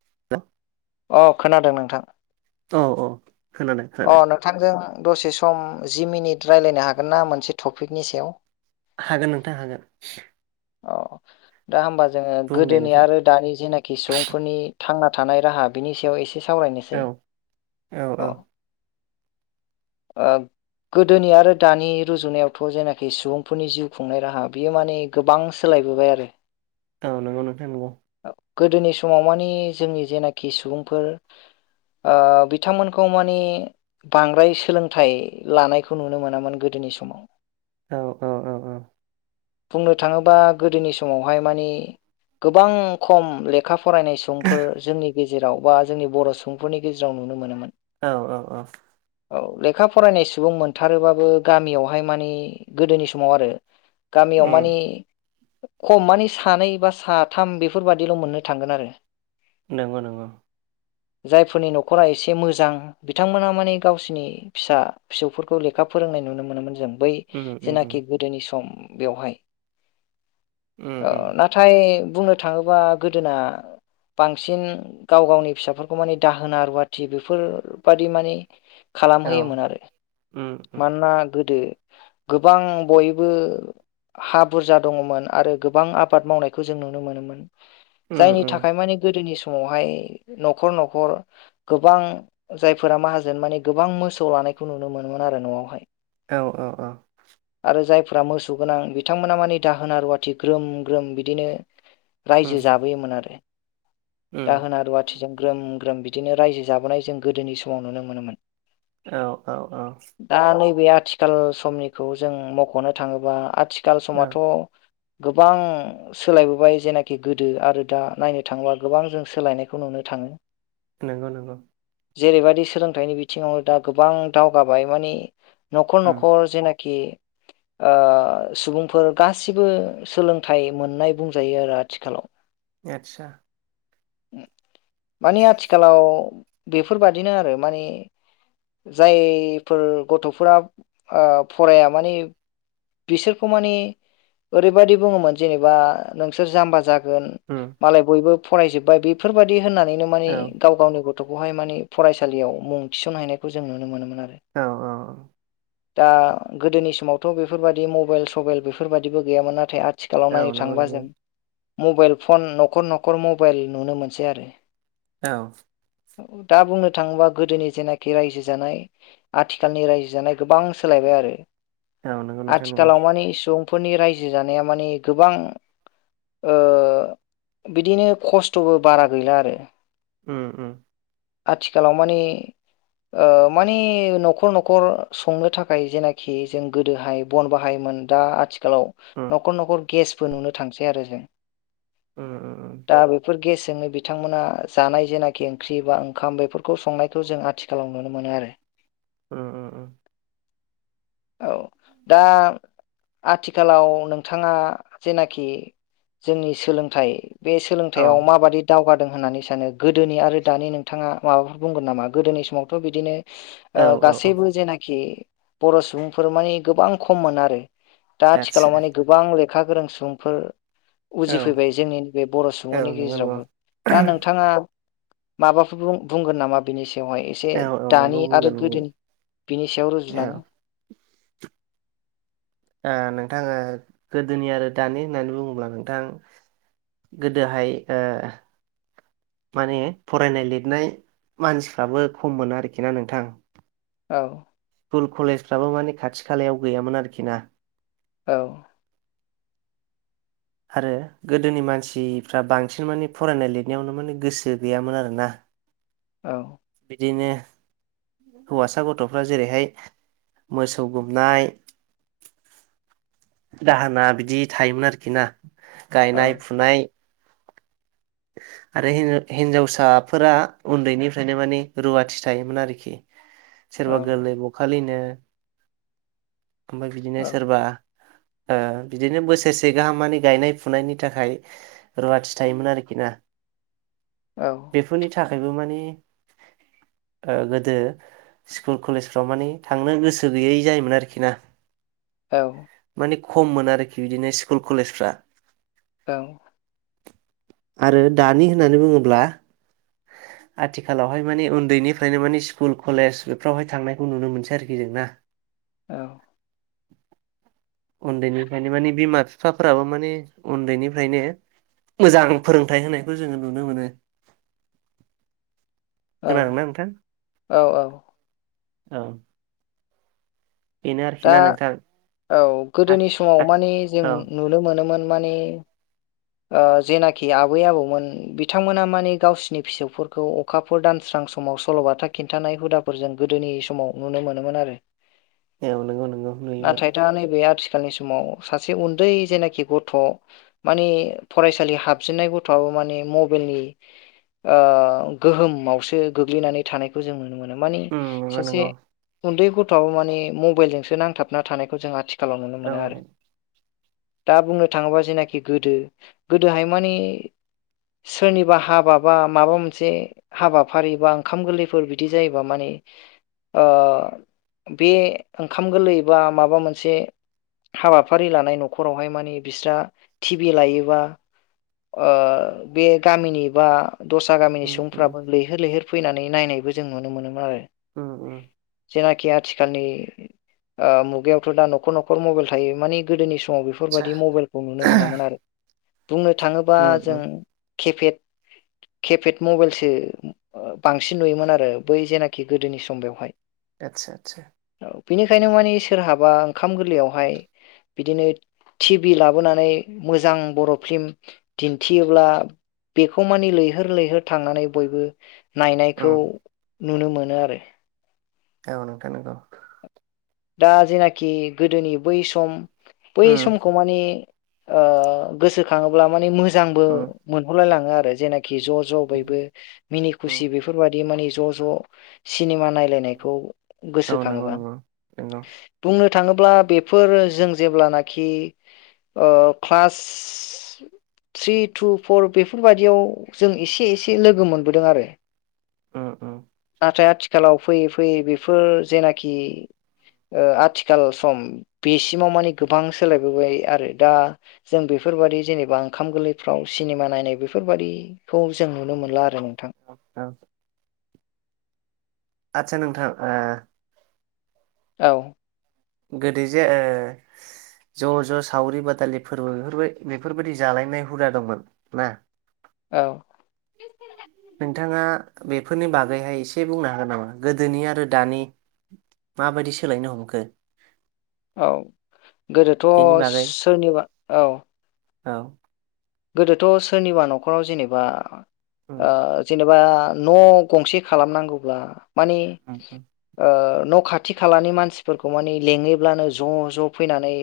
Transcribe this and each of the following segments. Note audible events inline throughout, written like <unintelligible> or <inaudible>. <inaudible> अ खोनादों नोंथां औ औ खोनादों अ खोनादों नोंथांजों दसे सम जि मिनिट राय्लायनो हागोन ना मोनसे टपिकनि सायाव हागोन नोंथां हागोन औ दा होमबा जोङो बुं दे गोदोनि नोंथां आरो दानि जेनाखि सुबुंफोरनि थांना थानाय राहा बेनि सायाव एसे सावरायनोसै औ औ ओ गोदोनि आरो दानि रुजुनायावथ' जेनाखि सुबुंफोरनि जिउ खुंनाय राहा बियो माने गोबां सोलाय बोबाय आरो। औ नंगौ नोंथां नंगौ। गोदोनि समाव माने जोंनि जेनाखि सुबुंफोर ओ- बिथांमोनखौ माने। बांद्राय सोलोंथाइ लानायखौ नुनो मोनामोन गोदोनि समाव। औ औ औ औ बुंनो थाङोबा गोदोनि समावहाय माने गोबां खम लेखा। फरायनाय सुबुंफोर जोंनि गेजेराव बा जोंनि बर सुबुंफोरनि गेजेराव नुनो मोनोमोन। औ औ औ औ लेखा फरायनाय सुबुं मोनथारोबाबो गामियावहाय माने गोदोनि समाव आरो। गामियाव उम माने। खम माने सानै बा साथाम बेफोरबादिल मोननो थांगोन आरो नंगौ नंगौ। जायफोरनि नखरा एसे मोजां। बिथांमोनहा माने गावसिनि फिसा फिसौफोरखौ लेखा फोरोंनाय नुनो मोनोमोन जों। बै उम उम उम जेनाखि गोदोनि सम बेवहाय। उम उम ओ-नाथाय बुंनो थाङोबा गोदोना। बांसिन गाव गावनि फिसाफोरखौ माने दाहोना रुवाथि बेफोर। बादि माने औ खालामहोयोमोन आरो उम उम मानोना गोदो। गोबां बयबो। हा बुरजा दङमोन आरो गोबां आबाद मावनायखौ जों नुनो मोनोमोन। उम जायनि उम थाखाय माने गोदोनि समावहाय नखर नखर गोबां। जायफोरा माहाजोन माने गोबां मोसौ लानायखौ नुनो मोनोमोन आरो नआवहाय। औ औ औ। जायफ्रा मोसौ गोनां बिथांमोना माने दाहोना रुवाथि ग्रोम ग्रोम बिदिनो। उम रायजो जाबोयोमोन आरो उम दाहोना रुवाथिजों ग्रोम ग्रोम बिदिनो। रायजो जाबोनाय जों गोदोनि समाव नुनो मोनोमोन। औ औ औ बे आथिखाल समनिखौ जों मखनो थाङोबा आथिखाल औ समाथ गोबां सोलायबोबाय जेनाखि गोदो आरो दा नायनो थाङोबा गोबां जों सोलायनायखौ नुनो था ङो नोंगौ नोंगौ जेरैबायदि सोलोंथाइनि बिथिङावनो दा गोबां दावगाबाय मानि नखर उम नखर जेनाख खि ओ-सुबुंफोर गासिबो सोलोंथाइ मोननाय बुंजायो आरो आथिखालाव। एतसा। ओम माने आथिखालाव बेफोरबादिनो आरो माने। जायफोर गथ'फोरा ओ- फराया माने। बिसोरखौ माने ओरैबायाददि बुङोमोन जेनेबा नोंसोर जाम्बा जा गोन उम मालाय बयबो फरायजोबबाय बेफोरबायाददि होननानैनो मानि औ गाव गावनि गथ गथखौहाय माने फरायसालियाव मुं थिसनहायनायखौ जों नुनो मोनोमोन। आरो औ औ औ दा गोदोनि समावथ बेफोरबादि मबाइल सबाइल बेफोरबायाददिबो गैयामोन नाथाय। आथिखालाव औ नायनो नंगौ थाङोबा नंगौ जों मबाइल फन न'खर न'खर मबाइल नुनो मोनसै आरो। औ दा बुंनो थाङोबा गोदोनि जेनाखि रायजो जानाय आथिखालनि रायजो जानाय गोबां सोलायबाय। आरो औ नंगौ नोंथां नंगौ आथिखालाव माने सुबुंफोरनि रायजो जानाया माने गोबां। ओ- बिदिनो खस्थबो बारा गैला आरो। ओम ओम आथिखालाव माने। ओ माने न'खर न'खर संनो थाखाय जेनाखि जों गोदोहाय बन बाहाय म मोन दा आथिखालाव उम न'खर न'खर गेसबो नुनो थांसै आरो जों। उम दा बेफोर गेसजोंनो बिथांमोना जानाय जेनाख खि ओंख्रि बा ओंखाम बेफोरखौ संनायखौ जों आथिखालाव नुनो मोनो आरो उम उम उम औ दा आथिखालाव नोंथाङा जेनाखि जोंनि सोलोंथाइ बे औ सोलोंथायआव माबादि दावगादों होननानै सानो गोद दोनि आरो दानि नोंथाङा माबाफोर बुंगोन नामा? गोदोनि समावथ बिदिनो औ ओ औ औ गासैबो जेनाखि बर' सुबुंफोर माने गोबां खममोन आरो दा आदसा आथिखालाव माने गोबां लेखा गोरों सुबुंफोर औ उजिफैबाय जोंनि बे बर' औ सुबुंनि नंगौ नंगौ गेजेरावबो दा नोंथाङा माबाफोर बुं बुंगोन नामा बेनिस बेवहाय एसे औ औ दानि नंगौ आरो बुंगोन बुंगोन गोदोनि बिनि सायाव औ रुजुनानै ओ नोंथां ओ गोदोनि आरो दानि होननानै बुङोब्ला नोंथां गोदोहाय ओ माने फरायनाय लिरनाय मानसिफ्राबो खम मोन आरोखि ना नोंथां। औ स्कुल कलेजफ्राबो माने खाथि खालायाव गैयामोन आरोखि ना औ आरो गोदोनि मानसिफ्रा बांसिन माने फरायनाय लिरनायावनो माने गोसो गैयामोन आरोना औ दिनो हौवासा गथ'फ्रा जेरैहाय मोसौ गुमनाय दाहोना बिदि थायोमोन आरोखि ना गायनाय औ फुनाय <inaudible> आरो हिन हिनजावसाफोरा उन्दैनिफ्रायनो माने रुवाथि थायोमोन आरोखि सोरबा औ गोरलै बखालिनो ओमफाय बिदिनो औ सोरबा ओ बिदिनो बोसोरसे गाहामानि गायनाय फुनायनि थाखाय रुवाथि थायोमोन आरोख खिना औ बेफोरनि थाखायबो माने ओ गोदो स्कुल कलेजफ्राव माने थांनो गोसो गैयै जायोमोन आरोखि ना औ नि खममोन आरोखि बिदिनो स्कुल कलेजफ्रा औ आरो दानि होननानै बुङोब्ला <inaudible> आथिखालावहाय माने उन्दैनिफ्रायनो माने स्कुल कलेज बेफ्रावहाय थांनायखौ नुनो मोनसै आरोखि जों ना औ उन्दैनिफ्रायनो माने बिमा बिफाफोराबो माने उन्दैनिफ्रायनो मोजां फोरोंथाइ होनायखौ जोङो नुनो मोनो। औ खोनादोंना नोंथां औ औ औ बेनो आरोखि दा ना नोंथां औ गोदोनि समाव माने जों औ नुनो मोनोमोन माने ओ जेनाखि आबै आबौमोन बिथांमोना माने गावसिनि फिसौफोरखौ अखाफोर दानस्रा सां समाव सल'बाथा खिन्थानाय हुदाफोरजों गोदोनि समाव नुनो मोनोमोन आरो औ नंगौ नंगौ नुयोमोन नाथाय दा नैबे आथिख खालनि समाव सासे उन्दै जेनाखि गथ' माने फरायसालि हाबजेननाय गथ'आबो माने मबेलनि ओ गोहोमावसो गोग्लैनानै थानायखौ जों नुनो मोनो माने उम नंगौ सासे नंगौ उन्दै गथ'आबो माने मबाइलजोंसो नांथाबना थानायखौ जों आथिख खालाव नुनो औ मोनो आरो दा बुंनो थाङोब्ला जेनाखि गोदो गोदोहाय माने सोरनिबा हाबा बा माबा मोनसे हाबाफारि बा ओंखाम गोरलैफोर बिदि जायोबा माने ओ बे ओंखाम गोरलै बा माबा मोनसे हाबाफारि लानाय न'खरावहाय माने बिस्रा टि भि लायो बा ओ बे गामिनि बा दस्रा गामिनि उम उम सुबुंफ्राबो लैहोर लैहोर फैनानै नायनायबो जों नुनो मोनोमोन आरो। ओम ओम। जेनाखि आथिखालनि ओ मुगायावथ' दा न'खर न'खर मबाइल थायो माने गोदोनि सम समाव आतसा बेफोरबादि मबाइलखौ नुनो मोनामोन आरो बुंनो थाङोबा उम जों उम खेफेद खेफेद मबाइलसो बांसिन नुयोमोन आरो बै जेनाखि गोदोनि सम बेवहाय। आतसा आतसा। औ बेनिखायनो मानि सोरहाबा ओंखाम गोरलैयावहाय बिदिनो थि भि लाबोनानै मोजां बर' फिल्म दिन्थियोब्ला बेखौ मानि लैहोर लैहोर थांनानै बयबो नायनायखौ उम नुनो मोनो आरो। औ नोंथां नंगौ। दा जेनाखि गोदोनि बै सम बै उम समखौ माने ओ गोसोखाङोब्ला माने मोजांबो उम मोनहरलायलाङो आरो जेनाख खि ज' ज' उम बयबो मिनि खुसि उम बिफोरबादि माने ज' ज' सिनिमा नायलायनायखौ गोसोखाङोबा। नोंगौ। बुंनो थाङोब्ला बेफोर जों जेब्लानाखि ओ ख्लास थ्रि टु फ'र बेफोरबायाददियाव जों एसे एसे लोगो मोनबोदों आरो। ओ ओ। थाय आथिखालाव फैयै फैयै बेफोर जेनाखि ओ आथिखाल सम बेसिमाव माने गोबां सोलायबोबाय आरो दा जों बेफ फोरबादि जेनेबा ओंखाम गोरलैफ्राव सिनेमा नायनाय बेफोरबादिखौ जों नुनो मोनला आरो नों <unintelligible> आदसा नोंथां ओ औ गोदो जे ओ ज' ज' सावरि बादालि फोरबो बेफोरबाय बेफोरबायदि जालायनाय हुदा दंमोन ना? औ नोंथाङा बेफोरनि बागैहाय एसे बुंनो हागोन नामा गोदोनि आरो दानि माबायदि सोलायनो हमखो? औ बेनि गोदोथ' बागै सोरनिबा औ। औ गोदोथ' सोरनिबा न'खराव जेनेबा उम ओ जे एबा न' गंसे खालामनांगौब्ला माने औ ओ न' खाथि खालानि मानसिफोरखौ माने लिङोब्लानो ज' ज' फैनानै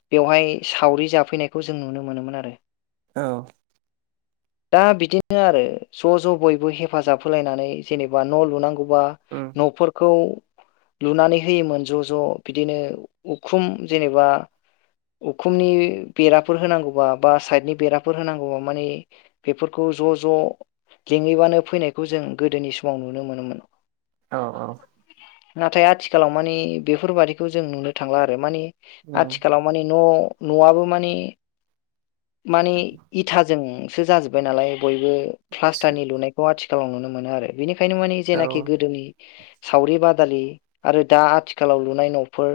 बेवहाय सावरि जाफैनायखौ जों नुनो मोनोमोन आरो। औ। दा बिदिनो आरो ज' ज' बयबो हेफाजाब होलायनानै जेनेबा न' लुनांगौ। बा उम न'फोरखौ लुनानै होयोमोन ज' ज' बिदिनो उखुम जेनेबा उखुमनि बेराफोर होनांगौबा बा साइदनि बेराफोर होनांगौबा माने बेफोरखौ ज' ज' जेहैबानो फैनायखौ जों गोदोनि समाव नुनो मोनोमोन। औ औ। नाथाय आथिखालाव माने बेफोरबादिखौ जों नुनो थांला आरो माने उम आथिखालाव माने न' न'आबो माने माने इथाजोंसो जाजोब्बाय नालाय बयबो आदसा प्लास्टारनि लुनायखौ आथिखाल खालामाव नुनो मोनो आरो बेनिखायनो माने औ जेनाखि गोदोनि सावरि बादालि आरो दा आथिखालाव लुनाय न'फोर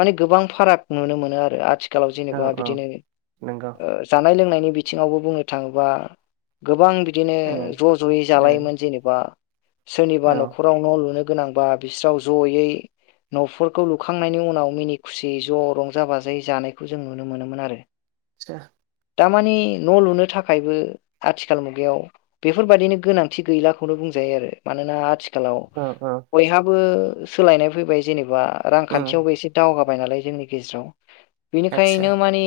माने गोबां फाराग नुनो मोनो आरो आथिखालाव औ जेनेबा औ बिदिनो नंगौ जानाय लोंनायनि बिथिंङावबो बुंनो थाङोबा गोबां बिदिनो उम उम ज' ज'यै औ जालायोमोन जेनेबा सोरनिबा न'खराव न' लुनो गोनांबा बिसोराव जयै न'फोरखौ लुखांनायनि उनाव मिनि खुसियै ज' रंजा बाजायै जानायखौ जों नुनो मोनोमोन आरो। आ <inaudible> दा मानि न' लुनो थाखायबो आथिखाल मुगायाव बेफोर बायदिनो गोनांथि गैलाखौनो बुंजायो। जायो आरो‌ मानोना आथि आथिखालाव औ औ बयहाबो सोलायनाय फैबाय जेनेबा उम रांखान्थियावबो एसे दावगाबाय जाबाय नालाय जोंनि गेजेराव आदसा बिनिखायनो माने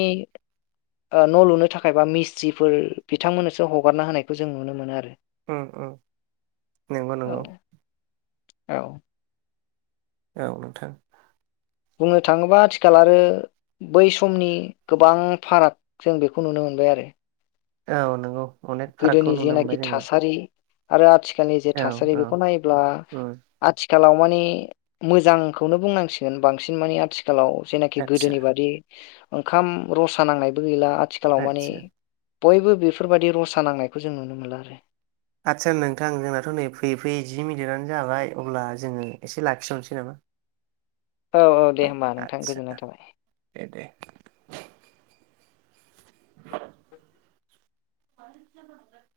न' लुनो थाखाय बा मिस्ट्रिफोर बिथांमोननोसो हगारना होनायखौ जों नुनो मोनो आरो। उम नंगौ औ नांगौ। औ। औव नोंथां। बुंनो थाङोब्ला आथिखाल आरो बै समनि गोबां फाराग जों बेखौ नुनो मोनो। थबाय आरो। औ नंगौ। अनेक फारागखौ गोदोनि नुनो जेनाखि मोनबाय जोङो थासारि आरो आथिखालनि जे औ थासारि औ बेखौ नायोब्ला उम आथिखाल आथिखालाव माने मोजांखौनो बुंनांसिगोन बांसिन माने आथिखालाव जेनाखि आदसा गोदोनि बादि ओंखाम रसा नांनायबो गैला आथिखालाव मानिे आदसा बयबो बेफोरबायदि रसा खानांनायखौ जों नुनो मोनला आरो। आदसा नोंथां जोंनाथ' नै फैयै फैयै जि मिनिटआनो जाबाय अब्ला जोङो एसे लाखिथनोसै नामा? औ औ दे होमबा नोंथां आदसा गोजोननाय थाबाय। दे दे बलिथिो <unintelligible>